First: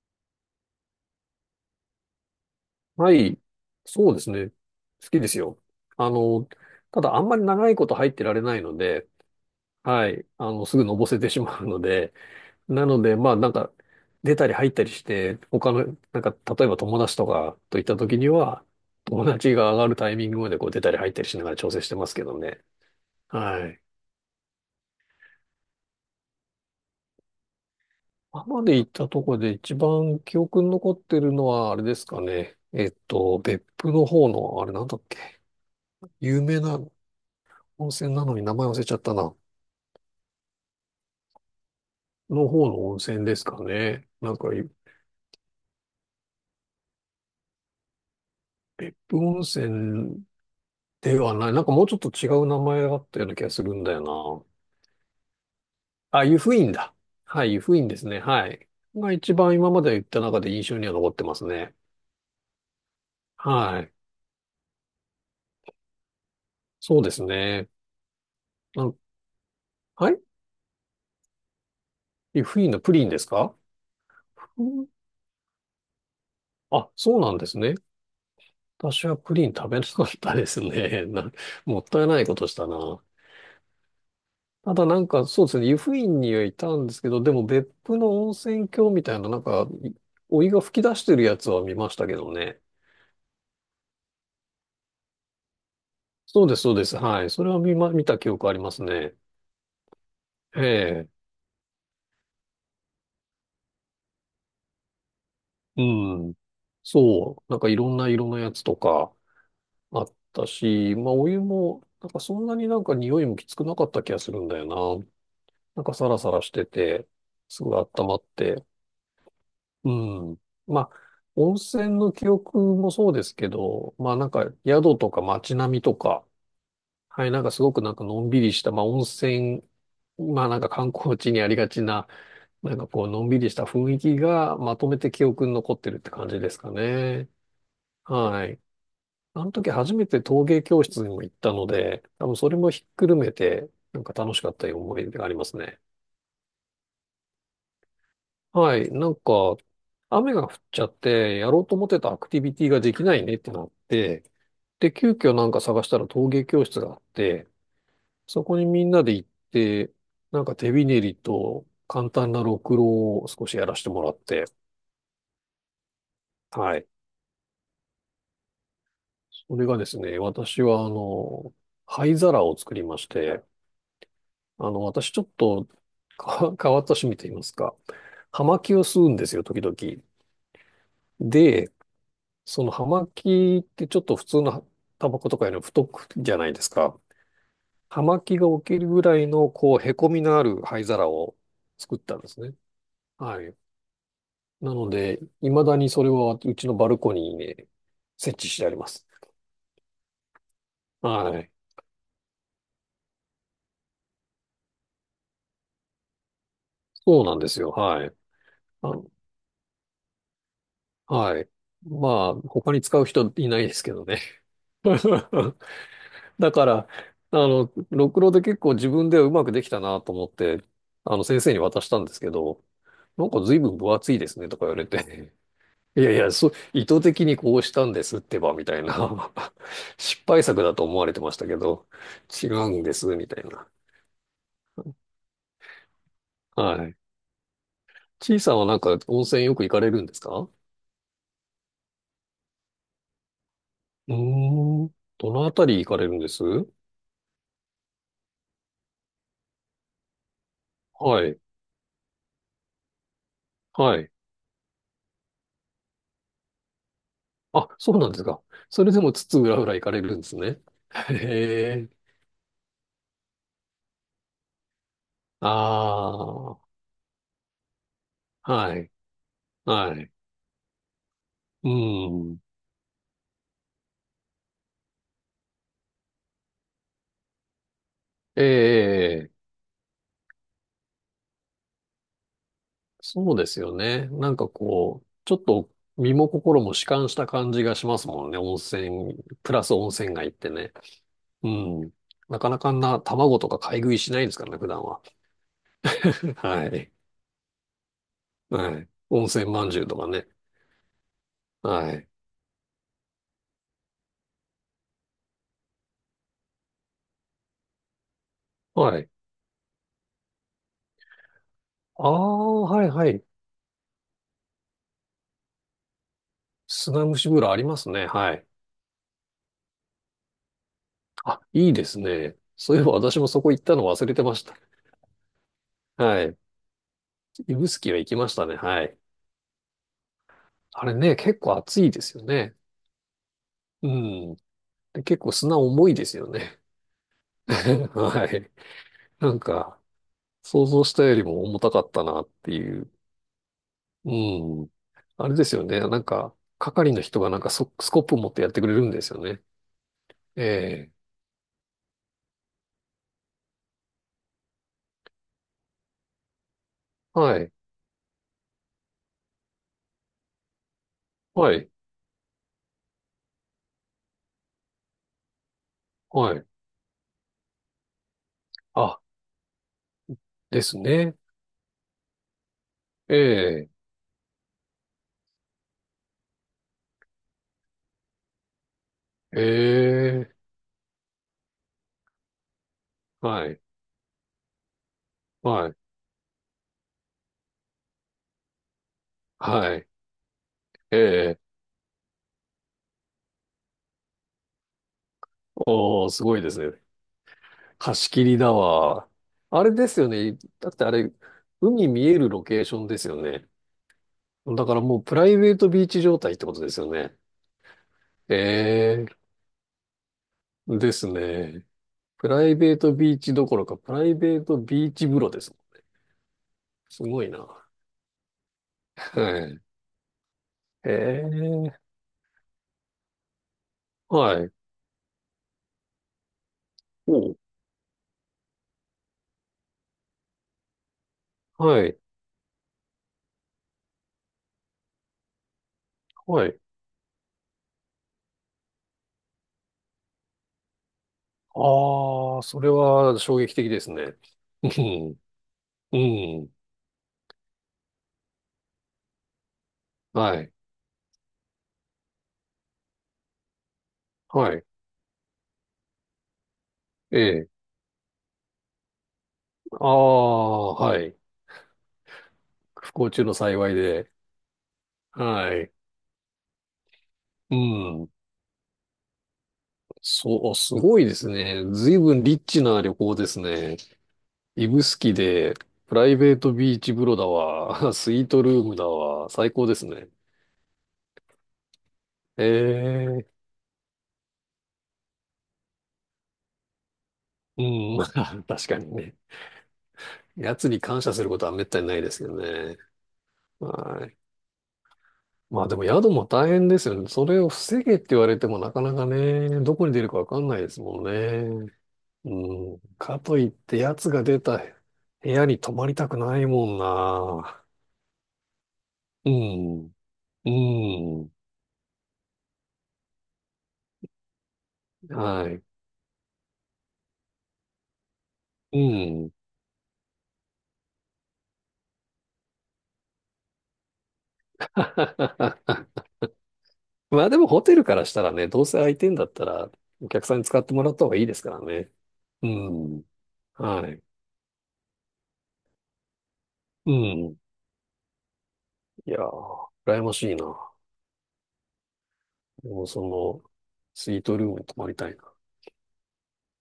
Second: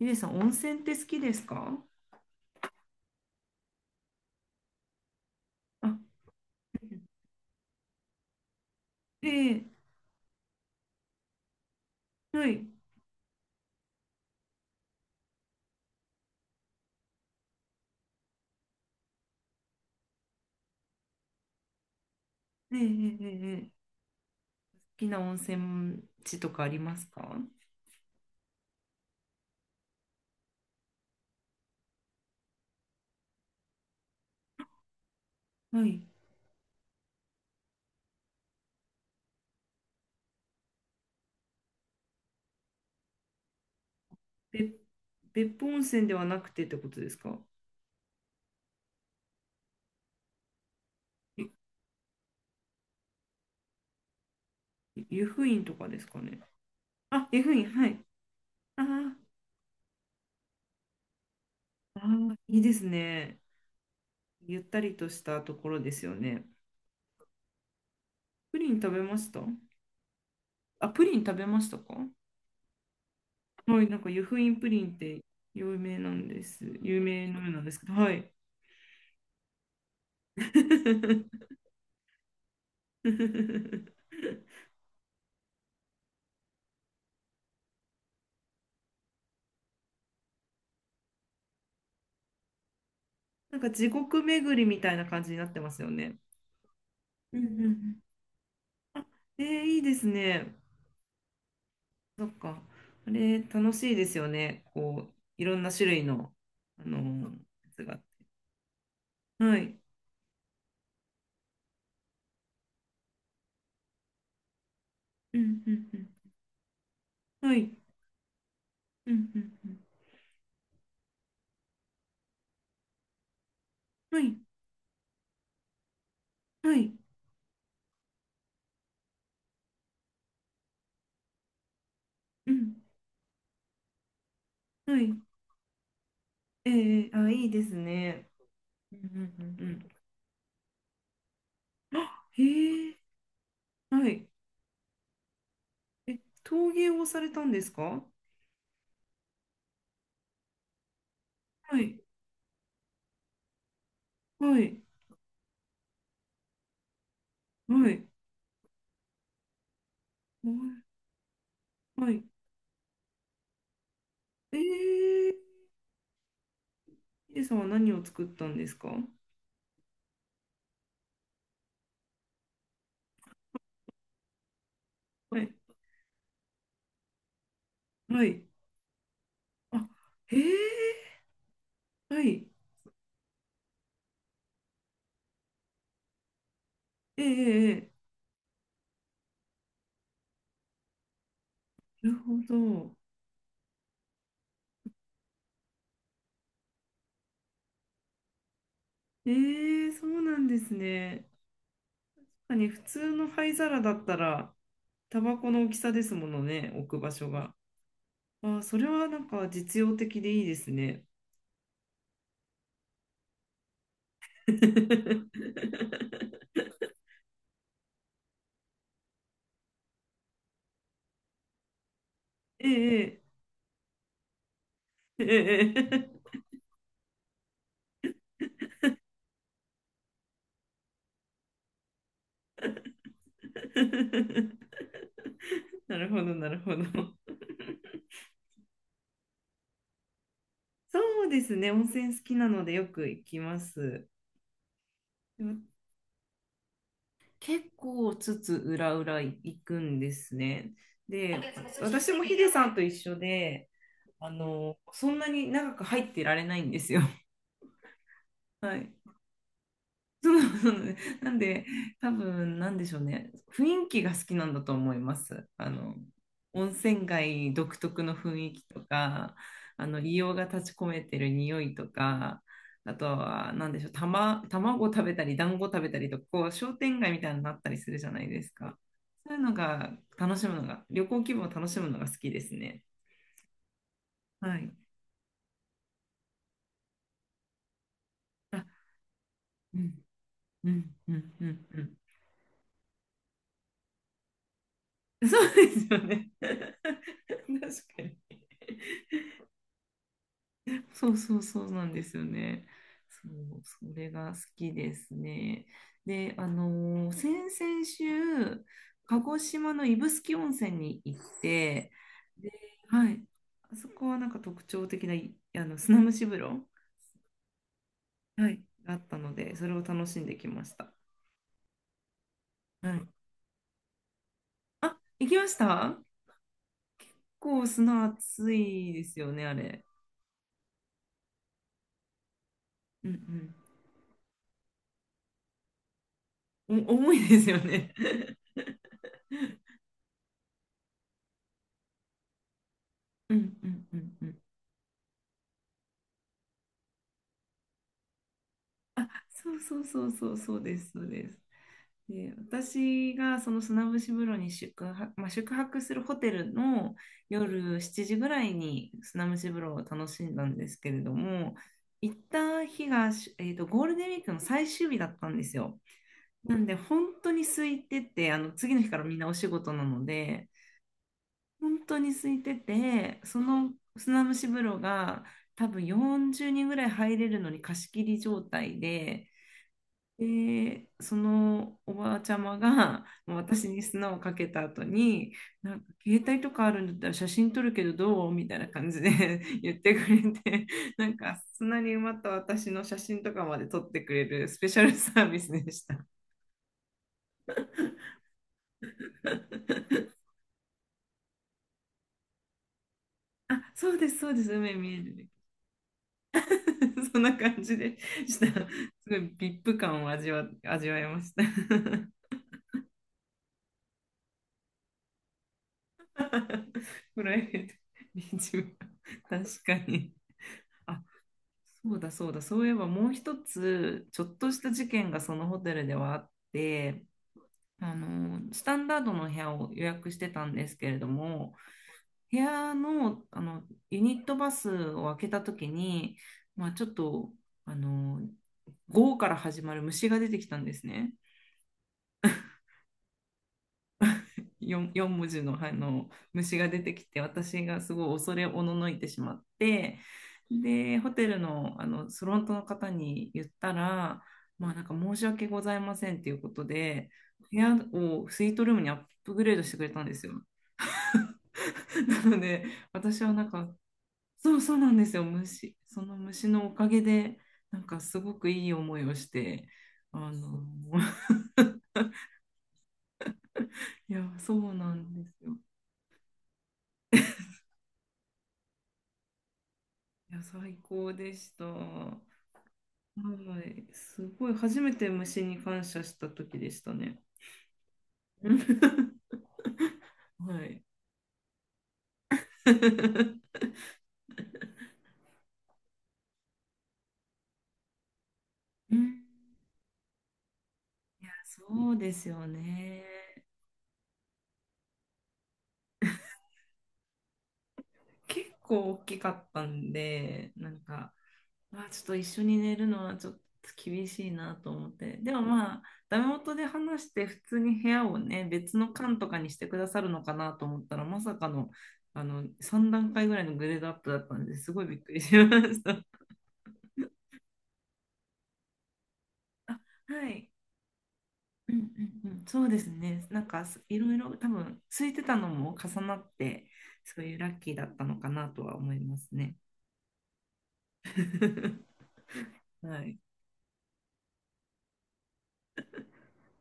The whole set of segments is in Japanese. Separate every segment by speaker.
Speaker 1: ゆりさん、温泉って好きですか？
Speaker 2: はい。そうですね。好きですよ。
Speaker 1: あ、
Speaker 2: あの、ただあんまり長いこと入ってられないので、
Speaker 1: ええ、
Speaker 2: はい。すぐのぼせてしまうので、
Speaker 1: はい。
Speaker 2: なので、出たり入ったりして、他の、例えば友達とかといった時には、友達が上がるタイミングまでこう出たり入ったりしながら調整してますけどね。
Speaker 1: ええええ
Speaker 2: は
Speaker 1: ええ
Speaker 2: い。
Speaker 1: 好きな温泉地とかありますか？
Speaker 2: 今まで行ったとこで一番記憶に残ってるのは、あれですかね。別府の方の、あれなんだっけ。
Speaker 1: はい。
Speaker 2: 有名な温泉なのに名前忘れちゃったな。の方の温泉ですかね。なんか、
Speaker 1: べ、別府温泉ではなくてってことですか？
Speaker 2: 別府温泉ではない。なんかもうちょっと違う名前があったような気がするんだよな。
Speaker 1: 湯布院とかですか
Speaker 2: あ、
Speaker 1: ね。
Speaker 2: 湯布院だ。
Speaker 1: あ、湯
Speaker 2: はい、
Speaker 1: 布
Speaker 2: 湯
Speaker 1: 院、
Speaker 2: 布院
Speaker 1: は
Speaker 2: で
Speaker 1: い。
Speaker 2: すね。はい。
Speaker 1: あ
Speaker 2: が
Speaker 1: ー
Speaker 2: 一番今まで言った中で印象には残ってますね。
Speaker 1: あー、いいですね。
Speaker 2: はい。
Speaker 1: ゆったりとしたところですよね。
Speaker 2: そうですね。
Speaker 1: プリン
Speaker 2: な
Speaker 1: 食
Speaker 2: ん
Speaker 1: べました？
Speaker 2: はい
Speaker 1: あ、プリン食べましたか？
Speaker 2: 湯布院のプリンですか。
Speaker 1: はい、なんか湯布院
Speaker 2: う
Speaker 1: プリ
Speaker 2: ん。
Speaker 1: ンって有名なんです。
Speaker 2: あ、
Speaker 1: 有
Speaker 2: そう
Speaker 1: 名
Speaker 2: なん
Speaker 1: の
Speaker 2: で
Speaker 1: よう
Speaker 2: す
Speaker 1: なんで
Speaker 2: ね。
Speaker 1: すけど、はい。
Speaker 2: 私はプリン食べなかったですね。な、もったいないことしたな。ただなんか、そうですね、湯布院にはいたんですけど、でも別府の温泉郷みたいな、なんか、いお湯が噴き出してるやつは見ましたけどね。
Speaker 1: なんか地獄巡りみたいな感じになってますよね。
Speaker 2: そうです、そうです。はい。
Speaker 1: う
Speaker 2: そ
Speaker 1: んう
Speaker 2: れは
Speaker 1: んう
Speaker 2: 見ま、
Speaker 1: ん。
Speaker 2: 見た記憶あります
Speaker 1: あ、
Speaker 2: ね。
Speaker 1: いいですね。
Speaker 2: ええ。
Speaker 1: そっか。あれ、楽しいですよね。こう、いろんな
Speaker 2: う
Speaker 1: 種類の、
Speaker 2: ん。
Speaker 1: あのー
Speaker 2: そう。なんか
Speaker 1: や
Speaker 2: い
Speaker 1: つ
Speaker 2: ろん
Speaker 1: が。
Speaker 2: な色のやつとか
Speaker 1: はい。
Speaker 2: あったし、まあお湯も、なんかそんなになんか匂いもきつくなかった気がするんだよな。
Speaker 1: うんう
Speaker 2: なんかサ
Speaker 1: ん
Speaker 2: ラサラしてて、
Speaker 1: うん。は
Speaker 2: すご
Speaker 1: い。
Speaker 2: い温まって。
Speaker 1: うんうんうん。
Speaker 2: うん。まあ、温泉の記憶もそうですけど、まあ
Speaker 1: は
Speaker 2: なん
Speaker 1: い。
Speaker 2: か宿とか街並みとか、
Speaker 1: はい。
Speaker 2: はい、なんかすごくなんかのんびりした、まあ温泉、まあなんか観光地にありがちな、
Speaker 1: う
Speaker 2: なん
Speaker 1: ん。
Speaker 2: かこうのんびりした雰囲気がまとめ
Speaker 1: は
Speaker 2: て
Speaker 1: い。
Speaker 2: 記憶に残ってるって感じです
Speaker 1: え
Speaker 2: かね。
Speaker 1: あ、いいですね。
Speaker 2: はい。
Speaker 1: うんう
Speaker 2: あの
Speaker 1: んうん
Speaker 2: 時
Speaker 1: うん。
Speaker 2: 初めて陶芸教室にも行ったので、多
Speaker 1: あ、
Speaker 2: 分それもひ
Speaker 1: へ
Speaker 2: っ
Speaker 1: え。
Speaker 2: くるめて、なん
Speaker 1: は
Speaker 2: か
Speaker 1: い。
Speaker 2: 楽しかったいう思い出がありますね。
Speaker 1: え、陶芸をされたんですか？
Speaker 2: はい、なんか、雨が降っちゃって、やろうと
Speaker 1: は
Speaker 2: 思っ
Speaker 1: い。
Speaker 2: てたアクティビティができないねってなって、
Speaker 1: はい。
Speaker 2: で、急遽なんか探したら陶芸教室があって、
Speaker 1: はい。
Speaker 2: そこにみんなで行って、なん
Speaker 1: は
Speaker 2: か手び
Speaker 1: い。
Speaker 2: ねりと
Speaker 1: は
Speaker 2: 簡
Speaker 1: い。
Speaker 2: 単なろくろを少しやらせてもらって、
Speaker 1: えー
Speaker 2: はい。
Speaker 1: ヒデさんは何を作ったんですか？は
Speaker 2: それがですね、私はあの、灰皿を作りまして、あの、私ちょっと
Speaker 1: い。
Speaker 2: か変わった趣味と言いますか、
Speaker 1: はい。
Speaker 2: 葉巻を吸うんですよ、時
Speaker 1: あ、
Speaker 2: 々。
Speaker 1: へえ。
Speaker 2: で、
Speaker 1: はい。
Speaker 2: その葉巻ってちょっと普通のタバコとかよりも太くじゃないですか。
Speaker 1: ええ、ええ。
Speaker 2: 葉巻が起きるぐらいの、こう、へこみのある灰皿を作っ
Speaker 1: なる
Speaker 2: たんで
Speaker 1: ほ
Speaker 2: すね。
Speaker 1: ど。
Speaker 2: はい。なので、未だにそれはうちのバルコニーにね、設置してあります。
Speaker 1: ええ、そうなんですね。
Speaker 2: はい。
Speaker 1: 確かに普通の灰皿だったら、タバコの大きさですものね、置く場
Speaker 2: そう
Speaker 1: 所
Speaker 2: なんで
Speaker 1: が。
Speaker 2: すよ。はい。
Speaker 1: あ、それ
Speaker 2: あ、
Speaker 1: はなんか実用的でいいですね。
Speaker 2: はい。まあ、他に使う人いないですけどね。だから、ろくろで結構自分ではうまくできたなと思って、先生に渡したんですけど、
Speaker 1: ええ、
Speaker 2: なんか随分分厚いですねとか言われ
Speaker 1: え
Speaker 2: て、
Speaker 1: え、
Speaker 2: い
Speaker 1: え
Speaker 2: やいや、そう、意図的にこうしたんですってば、みたいな。失敗作だと思われてましたけど、違うんです、みたい
Speaker 1: え。
Speaker 2: な。
Speaker 1: なるほど、なるほど。
Speaker 2: はい。ちいさんはなんか温泉よく行かれるんですか。う
Speaker 1: そうですね、温泉好きなのでよく行きます。
Speaker 2: ーん。どのあたり行かれるんですは
Speaker 1: 結構裏裏行くんですね。で、
Speaker 2: い。
Speaker 1: 私もヒデさんと一緒で、
Speaker 2: はい。
Speaker 1: そんなに長く入ってられないんですよ。
Speaker 2: あ、そうなんですか。
Speaker 1: は
Speaker 2: そ
Speaker 1: い。
Speaker 2: れでも津々浦々行かれるんで
Speaker 1: そ
Speaker 2: す
Speaker 1: う
Speaker 2: ね。
Speaker 1: そうね、なんで、
Speaker 2: へえ。
Speaker 1: 多分なんでしょうね、雰囲気が好きなんだと思いま
Speaker 2: あ
Speaker 1: す。あの温
Speaker 2: あ、
Speaker 1: 泉街独特の雰囲気
Speaker 2: は
Speaker 1: と
Speaker 2: い、
Speaker 1: か、あ
Speaker 2: は
Speaker 1: の
Speaker 2: い。
Speaker 1: 硫黄が立ち込めてる匂
Speaker 2: う
Speaker 1: いと
Speaker 2: ん。
Speaker 1: か、あとは、なんでしょう、卵食べたり、団子食べたりとか、こう商店街みたいになったりするじゃないで
Speaker 2: え
Speaker 1: すか。そ
Speaker 2: え、
Speaker 1: ういうのが楽しむのが、旅行気分を楽しむのが好きですね。
Speaker 2: そうですよね。なんか
Speaker 1: はい。
Speaker 2: こう、ちょっと身も心も弛緩した感じがしますもんね。温
Speaker 1: あ、
Speaker 2: 泉、プラス
Speaker 1: う
Speaker 2: 温
Speaker 1: ん、
Speaker 2: 泉街って
Speaker 1: う
Speaker 2: ね。
Speaker 1: ん、うん、う
Speaker 2: うん。
Speaker 1: ん、
Speaker 2: なかなかあんな卵とか買い食いしないですからね、普段は。
Speaker 1: うん。そうです よね。
Speaker 2: は い。
Speaker 1: 確かに。
Speaker 2: はい。温泉まんじゅうとかね。
Speaker 1: そうそうそう、なん
Speaker 2: は
Speaker 1: で
Speaker 2: い。
Speaker 1: すよね。そう、それが好きですね。で、先々週、
Speaker 2: はい。
Speaker 1: 鹿児島の指宿温泉に行って、
Speaker 2: あ
Speaker 1: で、
Speaker 2: あ、はいは
Speaker 1: はい、
Speaker 2: い。
Speaker 1: あそこはなんか特徴的な、あの砂蒸し風呂、
Speaker 2: 砂蒸し風呂ありますね。はい。
Speaker 1: はい、があったので、それを楽しんできました。
Speaker 2: あ、いいですね。そういえば
Speaker 1: はい。
Speaker 2: 私もそこ行ったの忘れてました。
Speaker 1: あ、行きました？
Speaker 2: はい。
Speaker 1: 結構
Speaker 2: 指宿は
Speaker 1: 砂
Speaker 2: 行きました
Speaker 1: 熱
Speaker 2: ね。は
Speaker 1: い
Speaker 2: い。
Speaker 1: ですよね、あれ。
Speaker 2: あれね、結構暑いですよね。
Speaker 1: うん
Speaker 2: うん。で結構砂重いですよね。
Speaker 1: うん。重いで すよね。
Speaker 2: は い。なんか、想像したよりも重たかったなっていう。
Speaker 1: うんうんう
Speaker 2: う
Speaker 1: んうん。
Speaker 2: ん。あれですよね。なんか、係の人がなんかソスコップ持ってやってくれるんですよね。
Speaker 1: そうそうそうそう、そうで
Speaker 2: え
Speaker 1: す、
Speaker 2: え。
Speaker 1: そうです。で、私がその砂節風呂にまあ、宿泊するホテルの
Speaker 2: はい。
Speaker 1: 夜7時ぐらいに砂蒸し風呂を楽しんだんですけれど
Speaker 2: は
Speaker 1: も、
Speaker 2: い。
Speaker 1: 行った日が、ゴールデンウィークの最終日だったんですよ。
Speaker 2: はい。
Speaker 1: なんで本当に空いてて、あの次の日か
Speaker 2: あ、
Speaker 1: らみんなお仕事なので、
Speaker 2: ですね。
Speaker 1: 本当に空いて
Speaker 2: え
Speaker 1: て、そ
Speaker 2: え。
Speaker 1: の砂蒸し風呂が多分40人ぐらい入れるのに貸し切り状態で。
Speaker 2: ええ。
Speaker 1: で、そのおばあちゃまがまあ
Speaker 2: はい。
Speaker 1: 私に砂をかけた後に、
Speaker 2: はい。
Speaker 1: なんか携帯とかあるんだったら写真撮るけどどう、みたいな感じで
Speaker 2: は
Speaker 1: 言っ
Speaker 2: い。
Speaker 1: てくれて、
Speaker 2: え
Speaker 1: なんか
Speaker 2: え。
Speaker 1: 砂に埋まった私の写真とかまで撮ってくれるスペシャルサービスでした。
Speaker 2: おー、すごいですね。貸し切りだわ。あれですよ ね。だってあれ、海見えるロケーションですよね。
Speaker 1: あ、そうです、そうです、
Speaker 2: だ
Speaker 1: 海
Speaker 2: から
Speaker 1: 見え
Speaker 2: もう
Speaker 1: る
Speaker 2: プラ
Speaker 1: ね。
Speaker 2: イベートビーチ状態ってことですよ ね。
Speaker 1: そんな感じでした。す
Speaker 2: ええ
Speaker 1: ごい v ップ感を味
Speaker 2: で
Speaker 1: わい
Speaker 2: す
Speaker 1: ました。
Speaker 2: ね。プライベートビーチどころか、プライベートビーチ風呂です。す
Speaker 1: プ
Speaker 2: ごい
Speaker 1: ライベ
Speaker 2: な。
Speaker 1: ートビーチ部、
Speaker 2: はい。
Speaker 1: 確かに。
Speaker 2: ええ
Speaker 1: そうだそうだ、そういえばもう一つ、ちょっ
Speaker 2: は
Speaker 1: と
Speaker 2: い。
Speaker 1: した事件がそのホテルではあって、
Speaker 2: おう
Speaker 1: スタンダードの部屋を予約してたんですけれども、
Speaker 2: はい。
Speaker 1: 部屋の、ユニットバスを開けた時に、
Speaker 2: はい。
Speaker 1: まあちょっと、あの、午後から始まる虫が出てきたんですね。
Speaker 2: ああ、それは衝撃的ですね。う
Speaker 1: 4
Speaker 2: ん。
Speaker 1: 文字の、あ
Speaker 2: う
Speaker 1: の
Speaker 2: ん。
Speaker 1: 虫が出てきて私がすごい恐れおののいてしまって、
Speaker 2: はい。
Speaker 1: でホテルの、あのフロントの方に言ったら、
Speaker 2: はい。
Speaker 1: まあ、なんか申し訳ございませんということで、
Speaker 2: ええ。
Speaker 1: 部屋をスイートルームにアップグレードしてく
Speaker 2: あ
Speaker 1: れたんですよ。
Speaker 2: あ、はい。
Speaker 1: なので、
Speaker 2: 不幸
Speaker 1: 私
Speaker 2: 中
Speaker 1: は
Speaker 2: の
Speaker 1: なんか、
Speaker 2: 幸いで。
Speaker 1: そうそうなんですよ、
Speaker 2: はい。
Speaker 1: 虫、その虫のおかげで、
Speaker 2: う
Speaker 1: なんか
Speaker 2: ん。
Speaker 1: すごくいい思いをして、あ
Speaker 2: そう、
Speaker 1: の
Speaker 2: すごいですね。随分リッチな旅行ですね。
Speaker 1: いや、そう
Speaker 2: 指
Speaker 1: な
Speaker 2: 宿
Speaker 1: んです
Speaker 2: で、
Speaker 1: よ。
Speaker 2: プライベートビーチ風呂だわ、スイートルームだわ、最高ですね。
Speaker 1: いや、最高でした。は
Speaker 2: ええ
Speaker 1: い、すごい、初めて虫に感謝した時でしたね。
Speaker 2: うん、まあ、
Speaker 1: うん
Speaker 2: 確かにね。
Speaker 1: は
Speaker 2: 奴に
Speaker 1: い。
Speaker 2: 感謝することはめったにないですよね。はい。まあでも宿も大変ですよね。それを防げって言われてもなか
Speaker 1: う
Speaker 2: なか
Speaker 1: ん、
Speaker 2: ね、どこに出るかわかんないですもんね。
Speaker 1: そうです
Speaker 2: う
Speaker 1: よ
Speaker 2: ん。
Speaker 1: ね。
Speaker 2: かといって奴が出た部屋に泊まりたくないもんな。
Speaker 1: 結構大きか
Speaker 2: う
Speaker 1: ったん
Speaker 2: ん、う
Speaker 1: で、なんか、
Speaker 2: ん、
Speaker 1: まあ、ちょっと一緒に寝るのはちょっと厳しいなと思って。でも
Speaker 2: はい、
Speaker 1: まあ、ダメ元で話して普通に部屋をね、別
Speaker 2: う
Speaker 1: の館と
Speaker 2: ん。
Speaker 1: かにしてくださるのかなと思ったら、まさかの、3段階ぐらいのグレードアップだったんで、すごいびっくりしまし た。
Speaker 2: まあでもホテルからしたらね、どうせ空いてんだった ら、
Speaker 1: あ、
Speaker 2: お客
Speaker 1: は
Speaker 2: さんに
Speaker 1: い。
Speaker 2: 使ってもらった方がいいですから
Speaker 1: うん
Speaker 2: ね。
Speaker 1: うんうん、
Speaker 2: う
Speaker 1: そうです
Speaker 2: ん、
Speaker 1: ね。なんか
Speaker 2: は
Speaker 1: い
Speaker 2: い、
Speaker 1: ろいろ多分空いてたのも重なって、
Speaker 2: う
Speaker 1: そうい
Speaker 2: ん。
Speaker 1: うラッキーだったのかなとは思い
Speaker 2: い
Speaker 1: ま
Speaker 2: や
Speaker 1: すね。
Speaker 2: ー、羨ましいな。もう
Speaker 1: は
Speaker 2: そ
Speaker 1: い。
Speaker 2: の、スイートルームに泊まりたいな。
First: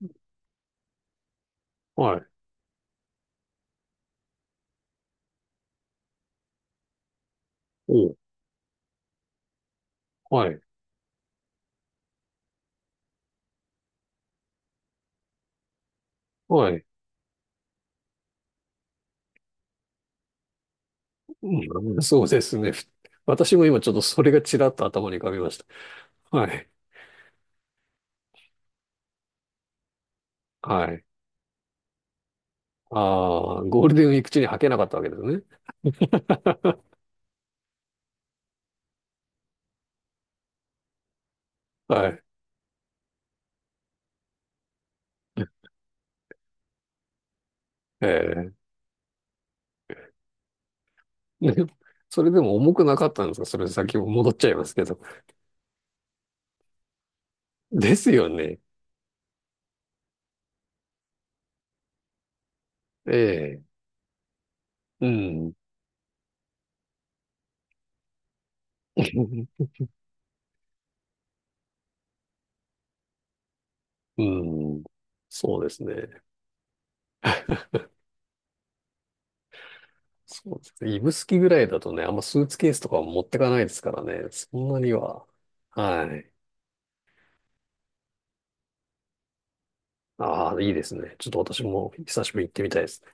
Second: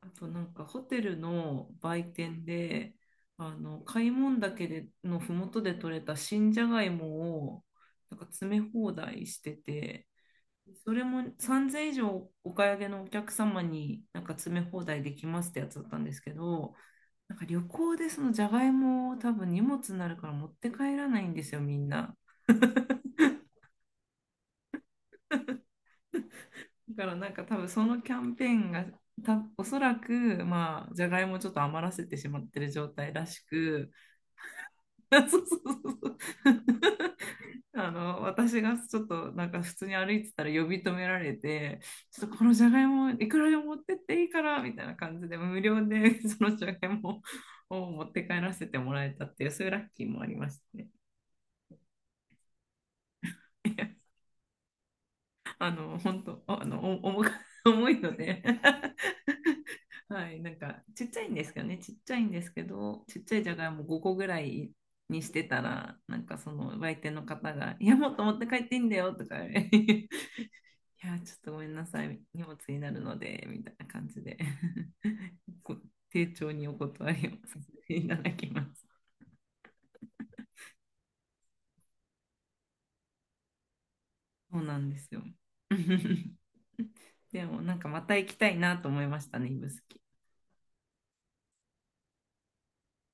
Speaker 1: あとなんかホテルの売
Speaker 2: はい、
Speaker 1: 店で、あの開聞岳でのふもとで採れた新じゃがいもを
Speaker 2: お
Speaker 1: なんか詰め放題してて、
Speaker 2: はい、
Speaker 1: それも3000以上お買い上げのお客様になんか詰め放題できますってやつだったんですけど、
Speaker 2: はい。
Speaker 1: なんか旅行でそのじゃがいもを多分荷物になるから持って帰らないんですよ、みん
Speaker 2: うん、
Speaker 1: な。
Speaker 2: そうですね。ふ私も今ちょっとそれがちらっと頭に浮かびました。はい、
Speaker 1: だからなんか多分そのキャンペーンがおそらくま
Speaker 2: は
Speaker 1: あじ
Speaker 2: い。
Speaker 1: ゃがいもをちょっと余らせてしまってる状態らし
Speaker 2: ああ、ゴー
Speaker 1: く、
Speaker 2: ルデンウィーク中に履けなかったわけです
Speaker 1: そ
Speaker 2: ね。
Speaker 1: うそうそうそう 私がちょっとなんか普通に歩いてたら呼び止められて、
Speaker 2: は
Speaker 1: ち
Speaker 2: い。
Speaker 1: ょっとこのじゃがいもいくらでも持ってっていいから、みたいな感じで無料で そのじゃがいもを持
Speaker 2: え
Speaker 1: って帰ら
Speaker 2: え
Speaker 1: せてもらえたっていう、そういうラッキーもありましたね。
Speaker 2: ね、それでも重くなかったんですかそれ先 も戻っちゃいますけど。
Speaker 1: 本当、お重く 重
Speaker 2: で
Speaker 1: い
Speaker 2: す
Speaker 1: の
Speaker 2: よ
Speaker 1: で
Speaker 2: ね。
Speaker 1: はい、なんか、ちっちゃいんですかね、ちっちゃいんですけど、ちっちゃいじゃ
Speaker 2: え
Speaker 1: がい
Speaker 2: え。
Speaker 1: も5個ぐらい
Speaker 2: う
Speaker 1: にして
Speaker 2: ん。
Speaker 1: たら、なんかその売店の方が、いや、もっと持って帰っていいんだよ、とか、いや、ちょっとごめんなさい、荷物になるので、みたいな感じ
Speaker 2: う
Speaker 1: で
Speaker 2: ん。そ うで
Speaker 1: こ
Speaker 2: すね。
Speaker 1: 丁重にお断りをさせていただきます。
Speaker 2: そうですね。指宿ぐらいだとね、あんまスーツケースとかは持ってかないですからね。
Speaker 1: そ
Speaker 2: そ
Speaker 1: う
Speaker 2: ん
Speaker 1: な
Speaker 2: な
Speaker 1: ん
Speaker 2: に
Speaker 1: ですよ。
Speaker 2: は。はい。
Speaker 1: でも、なんかまた行きたいなと思いましたね、指宿。
Speaker 2: ああ、いいですね。ちょっと私も久しぶりに行ってみたいです。